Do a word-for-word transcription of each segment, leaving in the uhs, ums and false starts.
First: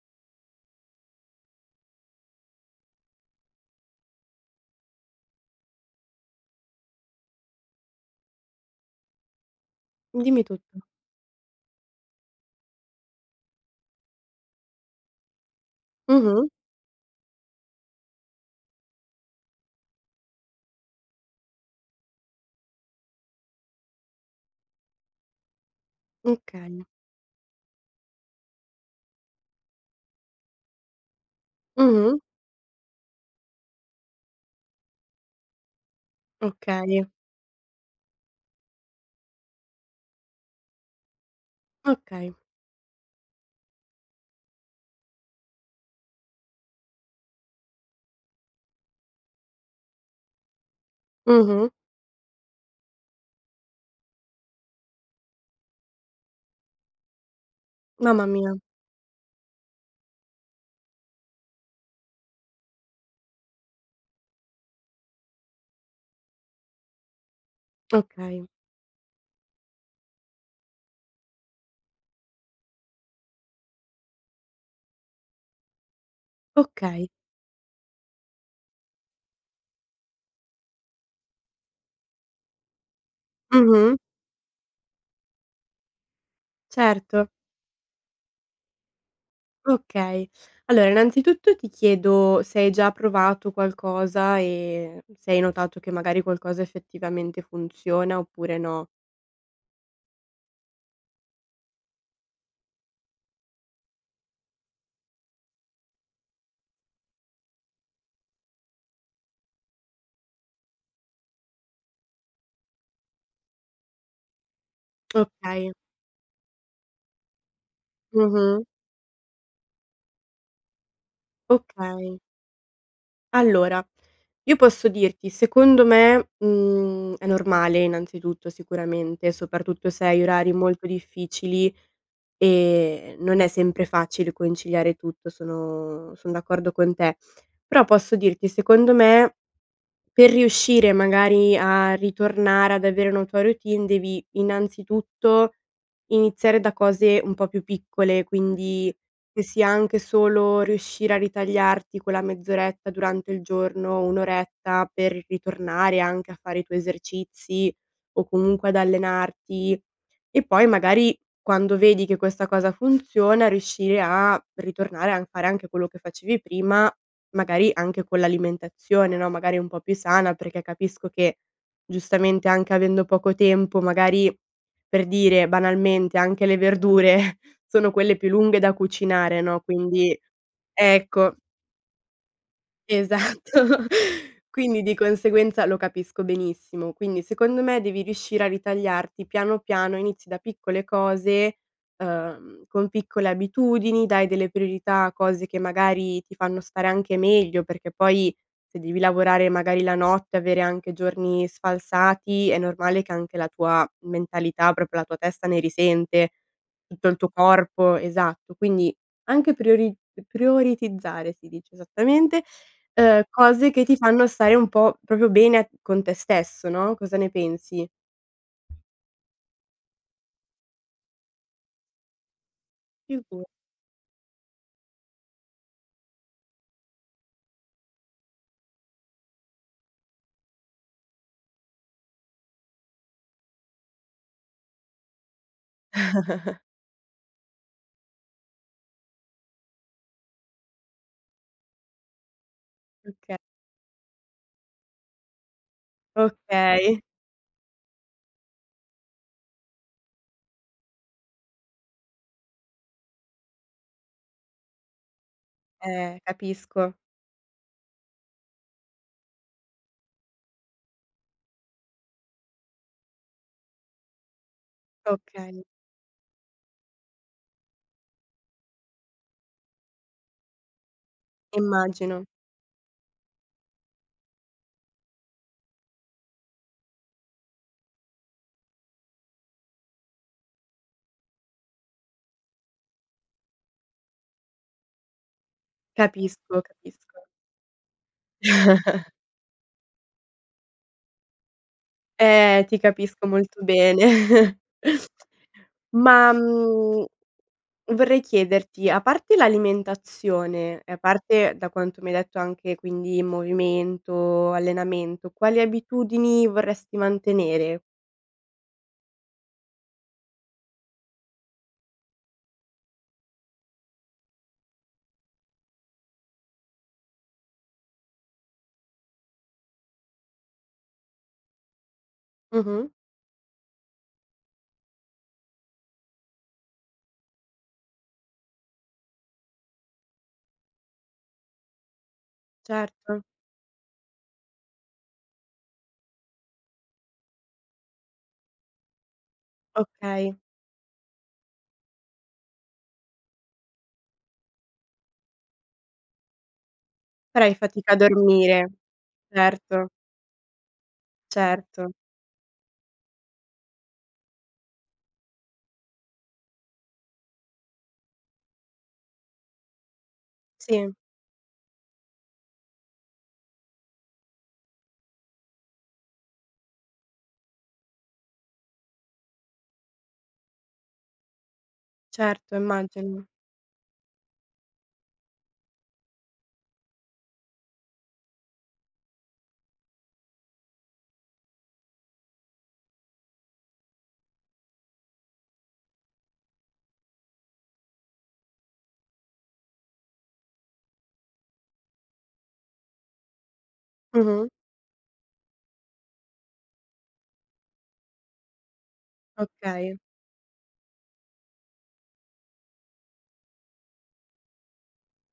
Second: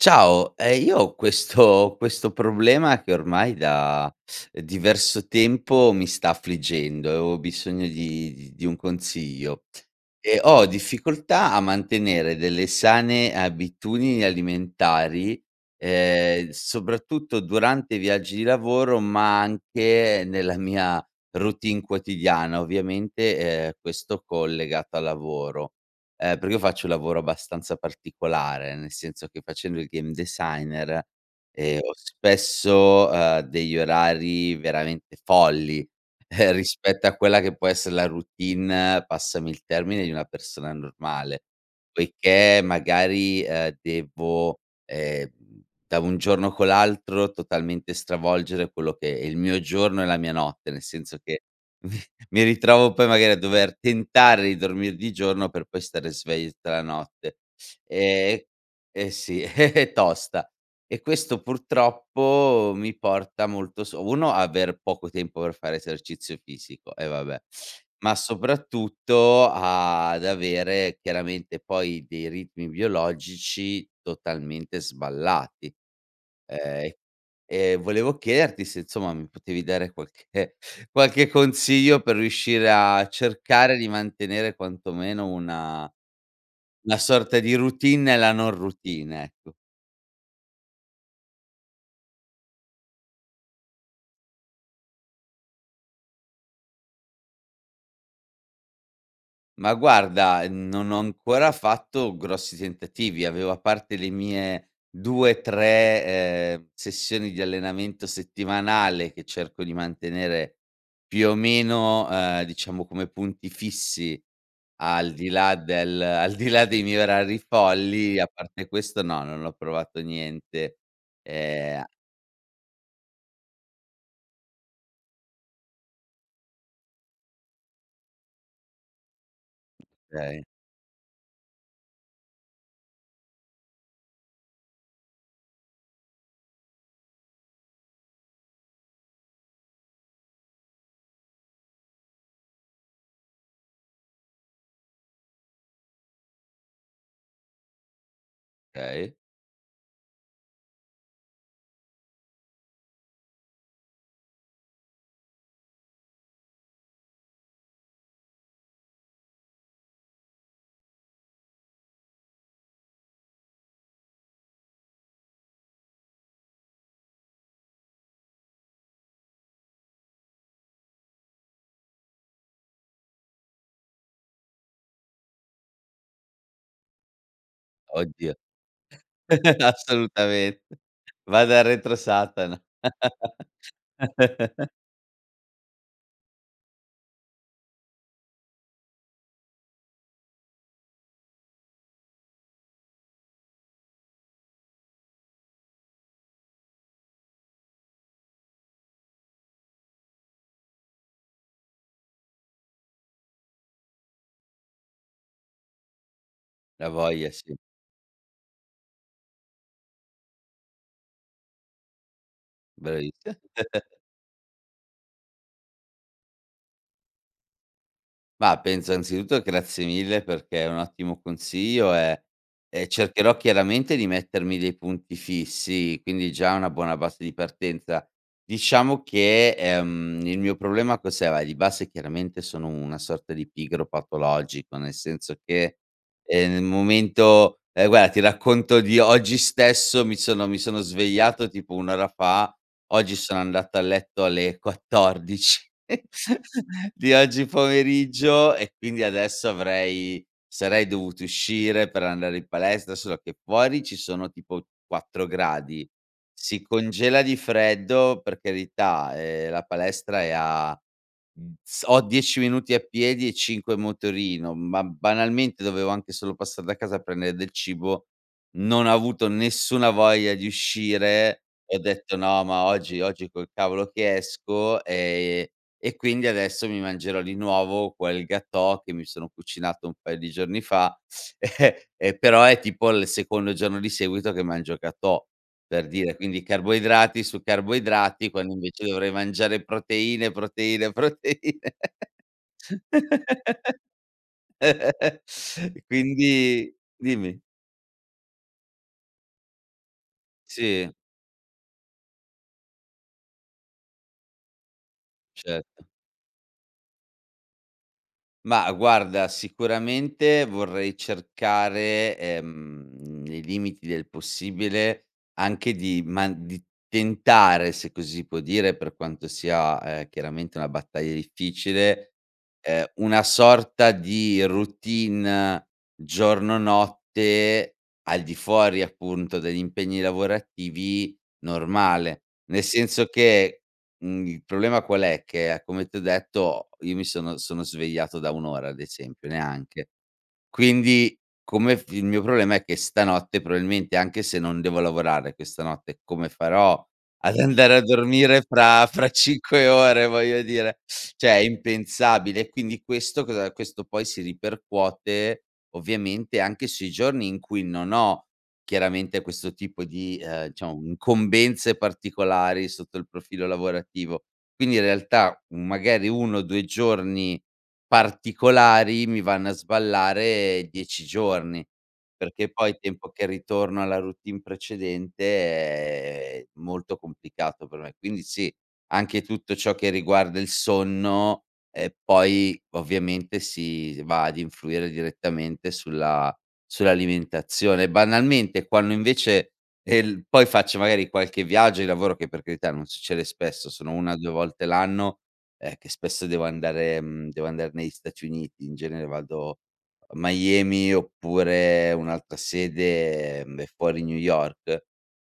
Ciao, ehm, io ho questo questo problema che ormai da diverso tempo mi sta affliggendo e ho bisogno di di di un consiglio. Ehm, Dimmi ho tutto. difficoltà a mantenere delle sane abitudini alimentari, Mh-mh. ehm, soprattutto durante i viaggi di lavoro, ma anche nella mia routine quotidiana, ovviamente ehm, questo collegato al lavoro. Eh, perché io Okay. faccio un lavoro abbastanza particolare, nel senso che facendo il game designer, ehm, ho Mh-mh. spesso, uhm, degli orari veramente folli, Okay. rispetto a quella che può essere la routine, passami il termine, di una persona normale. Okay. Poiché magari ehm, devo, ehm, da un giorno con l'altro totalmente stravolgere quello che è il mio giorno e la mia notte, nel senso che, Mh-mh. mi ritrovo poi magari a dover tentare di dormire di giorno per poi stare svegli tutta la notte. Mamma Ehm mia. eh sì, è tosta. E questo purtroppo mi porta molto s uno, aver poco tempo per fare esercizio fisico, e vabbè, ma Okay. soprattutto ad avere chiaramente poi dei ritmi biologici totalmente sballati. Ehm, Okay. e volevo chiederti se insomma mi potevi dare qualche qualche consiglio per riuscire a cercare di Mh-mh. mantenere quanto meno una una Certo. sorta di routine e nella non routine, ecco. Okay, allora innanzitutto ti chiedo se hai già provato qualcosa e se hai notato che magari qualcosa effettivamente funziona oppure no. Ma, guarda, mhmm, non ho ancora fatto grossi tentativi, avevo a parte le mie due, tre, ehm, sessioni di allenamento settimanale che cerco di mantenere, più o meno, ehm, diciamo, come punti fissi, al di là Okay. del al di là dei miei orari folli, a Mh-mh. parte questo no, non ho provato niente, ehm Okay. Allora, io posso dirti: secondo me, mhmm, è normale, innanzitutto, sicuramente, soprattutto se hai kay. orari molto difficili, ehm, non è sempre facile conciliare tutto, sono sono d'accordo con te. Però posso dirti, secondo me, per riuscire magari a ritornare ad avere una tua routine devi, innanzitutto, iniziare da cose un po' più piccole, quindi kay. che sia anche solo riuscire a ritagliarti quella mezz'oretta durante il giorno, un oretta per ritornare anche a fare i tuoi esercizi o comunque ad allenarti. E poi magari quando vedi che questa cosa funziona, riuscire a ritornare a fare anche quello che facevi prima, magari anche con l'alimentazione, no, magari un po' più sana, perché capisco che, giustamente, anche avendo poco tempo, magari, per dire, banalmente, anche le verdure sono quelle più Oddio. lunghe da cucinare, no, quindi Assolutamente, ecco. Vada retro, Satana. Esatto. Quindi di conseguenza lo capisco benissimo, quindi, secondo me, devi riuscire a ritagliarti piano piano, inizi da piccole cose, ehm, con piccole abitudini, dai delle priorità a cose che magari ti fanno stare anche meglio perché, poi, se devi lavorare magari la notte e avere anche giorni sfalsati, è normale che anche la tua mentalità, propio la tua testa ne risente, La tutto il voglia, tuo sì. corpo esatto. Quindi anche priori prioritizzare, si dice, esattamente, ehm, bravissa. cose che ti fanno stare un po' propio bene con te stesso, no, cosa ne pensi? Ma penso, anzitutto, grazie mille, perché è un ottimo consiglio, ehm, e cercherò, [unintelligible] chiaramente, di mettermi dei punti fissi, quindi già è una buona base di partenza. Diciamo che, ehm, il mio problema, cos'era? Di base, chiaramente, sono una sorta di pigro patologico, nel senso che, ehm, nel momento ehm, guarda, ti racconto di oggi stesso: mi sono mi sono svegliato tipo un ora fa, oggi Oka sono andato a letto alle quattordici Okay. di oggi pomeriggio e quindi adesso avrei sarei dovuto uscire per andare in palestra, solo che fuori ci sono tipo quattro gradi, Eh, si capisco. congela di freddo, per carità, ehm, la palestra è a, uhm, s ho dieci minuti a piedi e cinque in motorino, ma Okay. banalmente dovevo anche solo passar da casa a prendere del cibo; non ho avuto nessuna voglia di uscire e ho detto: Immagino. "No, ma oggi oggi col cavolo che esco", ehm, e quindi adesso mi mangerò di nuovo quel gâteau che mi sono cucinato un paio di giorni fa, ehm, però è tipo il secondo giorno di seguito che mangio gâteau, per dire, quindi Capisco, capisco. carboidrati su carboidrati, quando, invece, dovrei mangiare proteine, proteine proteine Eh, ti capisco molto bene. e Ma, quindi mhmm, dimmi. vorrei chiederti: a parte l'alimentazione Sì. e a parte, da quanto mi hai detto, anche, quindi, movimento, allenamento, quali Certo. abitudini vorresti mantenere? Mah guarda, sicuramente vorrei cercare, ehm, nei limiti del possibile, anche di man di tentare, se così si può dire, per quanto sia, ehm, chiaramente una battaglia difficile, ehm, Mh-mh. una sorta di routine giorno notte, al di fuori, appunto, degli impegni lavorativi, normale. Nel senso Certo. che mhmm, il problema qual è, che come ti ho detto, io mi sono sono svegliato da un ora ad esempio, neanche. Okay. Quindi, come f il mio problema è che stanotte proabilmente, anche se non devo lavorare questa notte, come farò ad Farai andare a fatica a dormire dormire. fra fra cinque Certo. ore voglio dire, ceh è Certo. impensabile e quindi questo cosa questo poi si ripercuote, ovviamente anche sui giorni in cui non ho chiaramente questo tipo di, ehm, diciamo Sì. incombenze particolari sotto il profilo lavorativo. Quindi in realtà, mhmm, magari uno o due giorni particolari mi vanno a sballare dieci giorni. Perché Certo, poi tempo immagino. che ritorno alla routine precedente è molto complicato per me, quindi sì, anche tutto ciò che riguarda il sonno, e poi ovviamente si va ad influire direttamente sulla sull'alimentazione e banalmente e quando invece, è il poi faccio magari qualche viaggio di lavoro, che per carità, non succede spesso, sono una due Mh-mh. volte l'anno, eh, che spesso devo andare, uhm, devo andar negli Stati Uniti, in genere vado Okay. a Miami oppure un'altra sede, ehm, è fuori New York.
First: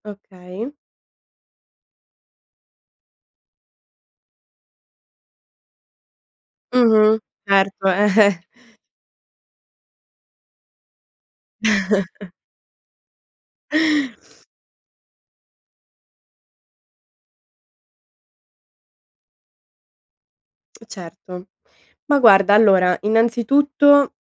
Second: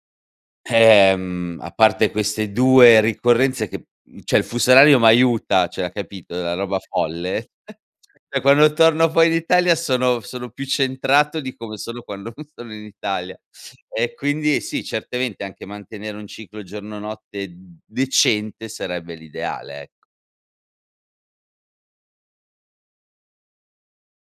Okay. Ehm, a parte queste due ricorrenze che, mhmm, ceh il fuso orario m'aiuta, ceh capito, la roba Mh-mh. folle, Certo, eh eh. ceh quando torno poi in Italia sono sono più centrato di come sono quando non sono in Italia e quindi sì, certamente anche mantenere un ciclo giorno notte d decente sarebbe l'ideale, ecco. Certo. Ma guarda allora, innanzitutto,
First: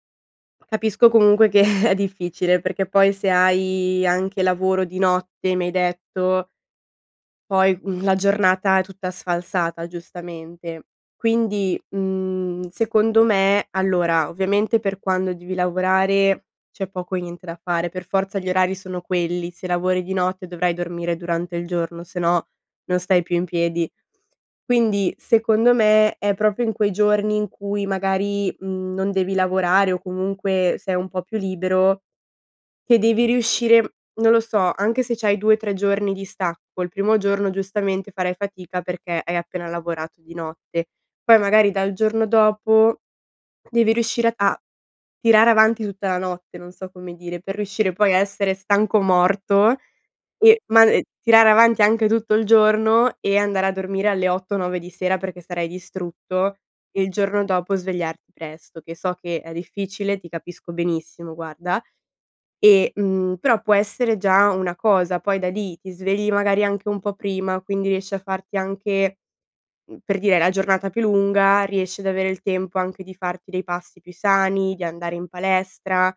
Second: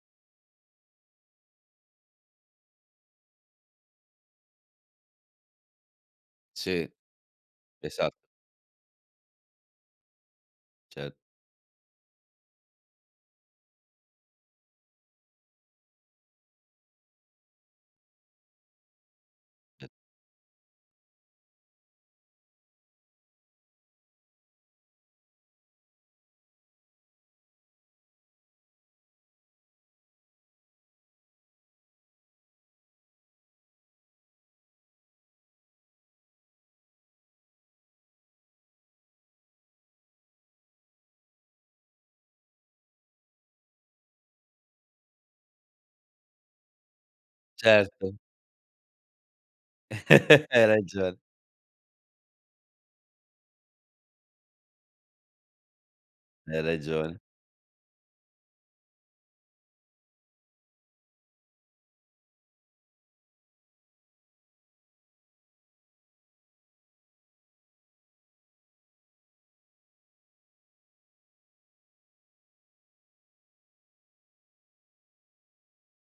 capisco comunque che è difficile, perché poi se hai anche lavoro di notte, mi hai detto Sì. poi, mhmm, Esa la giornata è tutta sfalsata giustamente, Cer quindi, mhmm, secondo me allora, ovviamente per quando devi lavorare, c'è poco e niente da fare, per forza gli orari sono quelli, se E lavori di notte dovrai dormire durante il giorno, sennò non stai più in piedi. Quindi secondo me è propio in quei giorni in cui magari, mhmm, non devi lavorare o comunque sei un po' più libero, che devi riuscire non lo so, anche se c'hai due tre giorni di stacco, il primo giorno giustamente farai fatica perché hai appena lavorato di notte, poi magari dal giorno dopo devi riuscire a tirare avanti tutta la notte, non so come dire, per riuscire poi Certo. a essere stanco morto, e Hai ma, ehm, ragion tirare avanti anche tutto il giorno e andare a dormire alle otto nove di sera perché sarai distrutto, Hai e il ragione. giorno dopo svegliarti presto che so che è difficile, ti capisco benissimo, guarda, e, mhmm, però può essere già una cosa, poi da lì ti svegli magari anche un po' prima, quindi riesci a farti anche, mhmm, per dire hai la giornata più lunga, riesci ad avere il tempo anche di farti dei passi più sani, di andare in palestra,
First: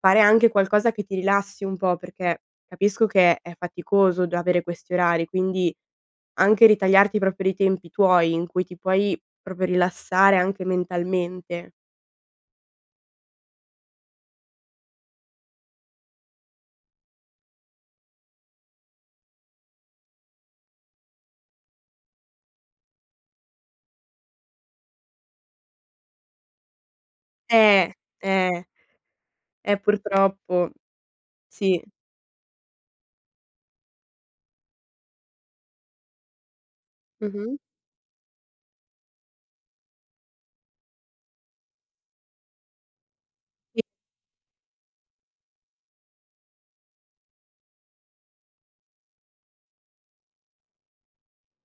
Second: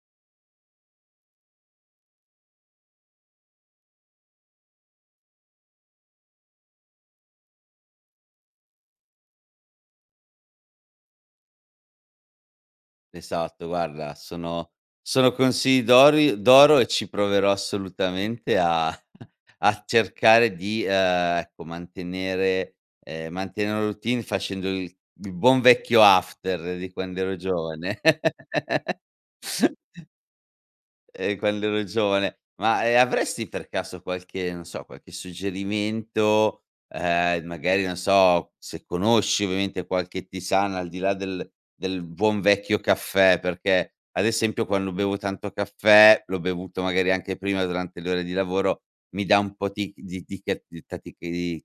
fare anche qualcosa che ti rilassi un po', perché capisco che è faticoso già avere questi orari, quindi, anche ritagliarti propio dei tempi tuoi in cui ti puoi propio rilassare anche mentalmente. Esatto, guarda, sono sono consigli d'ori d'oro e ci proverò assolutamente a a cercare di, ehm, ecco, mantenere ehm, mantenere una routine facendo il il buon vecchio after di quando ero Eh, giovane. eh. Eh, purtroppo Eh, quando sì. ero giovane. Ma, ehm, avresti per caso qualche non so, qualche suggerimento, ehm, Mh-mh. magari non so, se conosci ovviamente, qualche tisana al di là del del buon vecchio caffè [unintelligible] perché, ad esempio quando bevo tanto caffè, l'ho bevuto magari anche prima durante le ore di lavoro, mi dà un po' tic di di ca di tatichi di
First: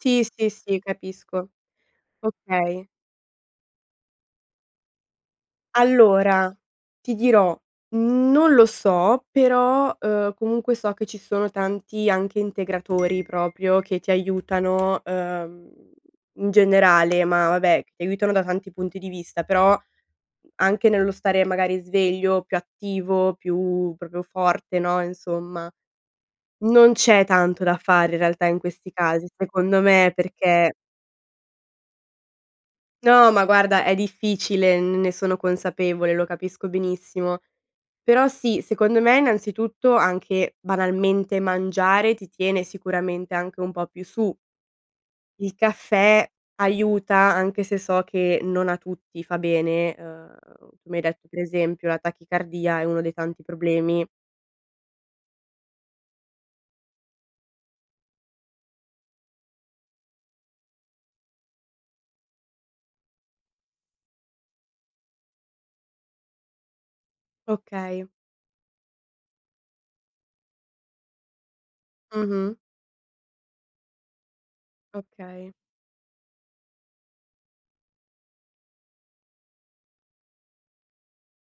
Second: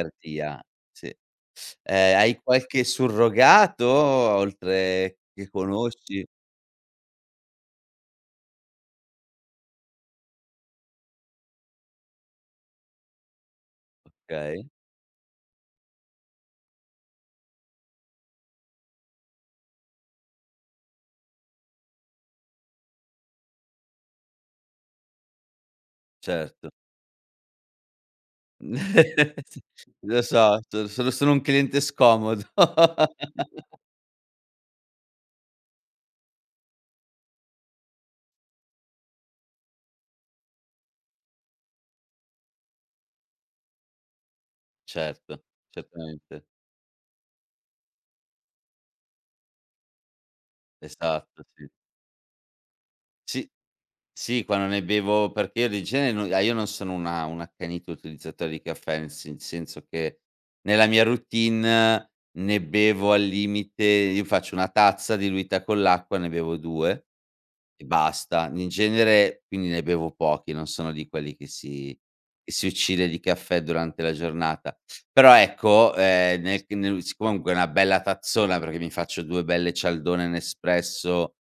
Sì, sì, sì, sì. capisco. Ehm, hai qualche Okay. surrogato oltre che conosci? Allora ti dirò, non lo so, però, uhm, comunque so che ci sono tanti anche integratori proprio che ti Okay. aiutano, uhm, in generale, ma vabbè, che aiutano da tanti punti di vista, però, anche nello stare magari sveglio, più attivo, più proprio forte, no, insomma. Certo. Non c'è tanto da fare in realtà in questi casi, s secondo me, lo so, perché sono sono sono un cliente scomodo. No, ma guarda, è difficile, n ne sono consapevole, lo capisco benissimo. Però sì, secondo me innanzitutto anche banalmente, mangiare ti tiene sicuramente anche un po' più su. Certo, Il caffè certamente. aiuta anche se so che non a tutti fa bene, ehm, tu mi hai detto per Esatto, sì. esempio la tachicardia è uno dei tanti Sì problemi. sì, quando ne bevo perché io di genere no ah, io non sono una un accanito utilizzatore di caffè nel se senso che, nella mia routine ne bevo al limite io faccio una tazza diluita con l'acqua, ne bevo due, e Okay. basta, in genere quindi ne bevo pochi, non sono di quelli che si che Mh-mh. si uccide di caffè durante la giornata. Però Okay. ecco, ehm, nel che nel si comunque una bella tazzona, perché mi faccio due belle cialdone Nespresso,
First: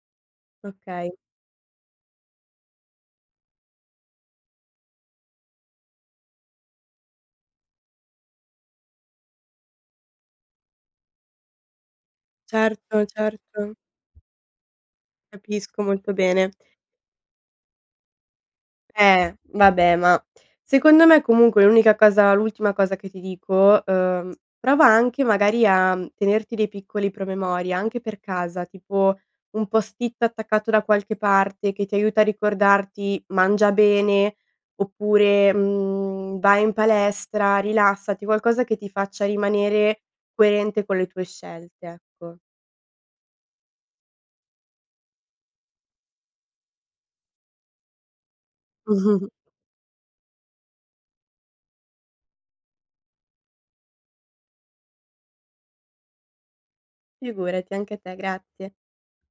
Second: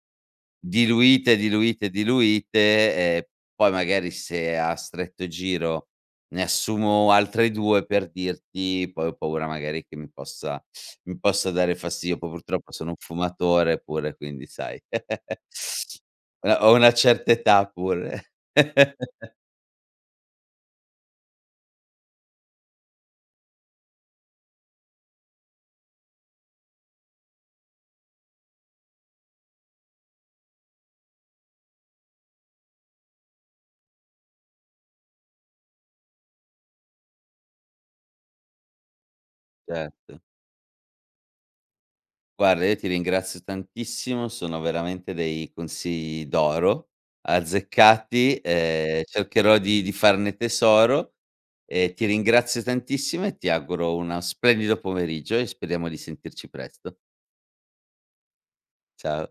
Okay. diluite diluite diluite, ehm, poi magari se a stretto giro ne assumo altre due, per dirti, poi ho paura magari che mi possa mi possa dare fastidio, poi purtroppo sono un Certo, certo. fumatore pure quindi sai. Capisco molto bene. Una ho una certa età pure. Eh, vabbè, ma secondo me comunque l'unica cosa l'ultima cosa che ti dico, uhm, prova anche magari a, mhmm, tenerti dei piccoli promemoria anche per casa, tipo, un post-it attaccato da qualche parte che ti aiuta a ricordarti: "Mangia bene." Oppure, mhmm: "Vai in palestra, rilassati." Qualcosa che ti faccia rimanere Certo. coerente con le tue scelte, ecco. Guarda, io ti ringrazio tantissimo, sono veramente dei consigli d'oro, azzeccati, ehm, cercherò di di farne tesoro, e ti ringrazio tantissimo e ti auguro una splendido pomeriggio e speriamo di sentirci presto. Figurati, anche te, grazie. Ciao.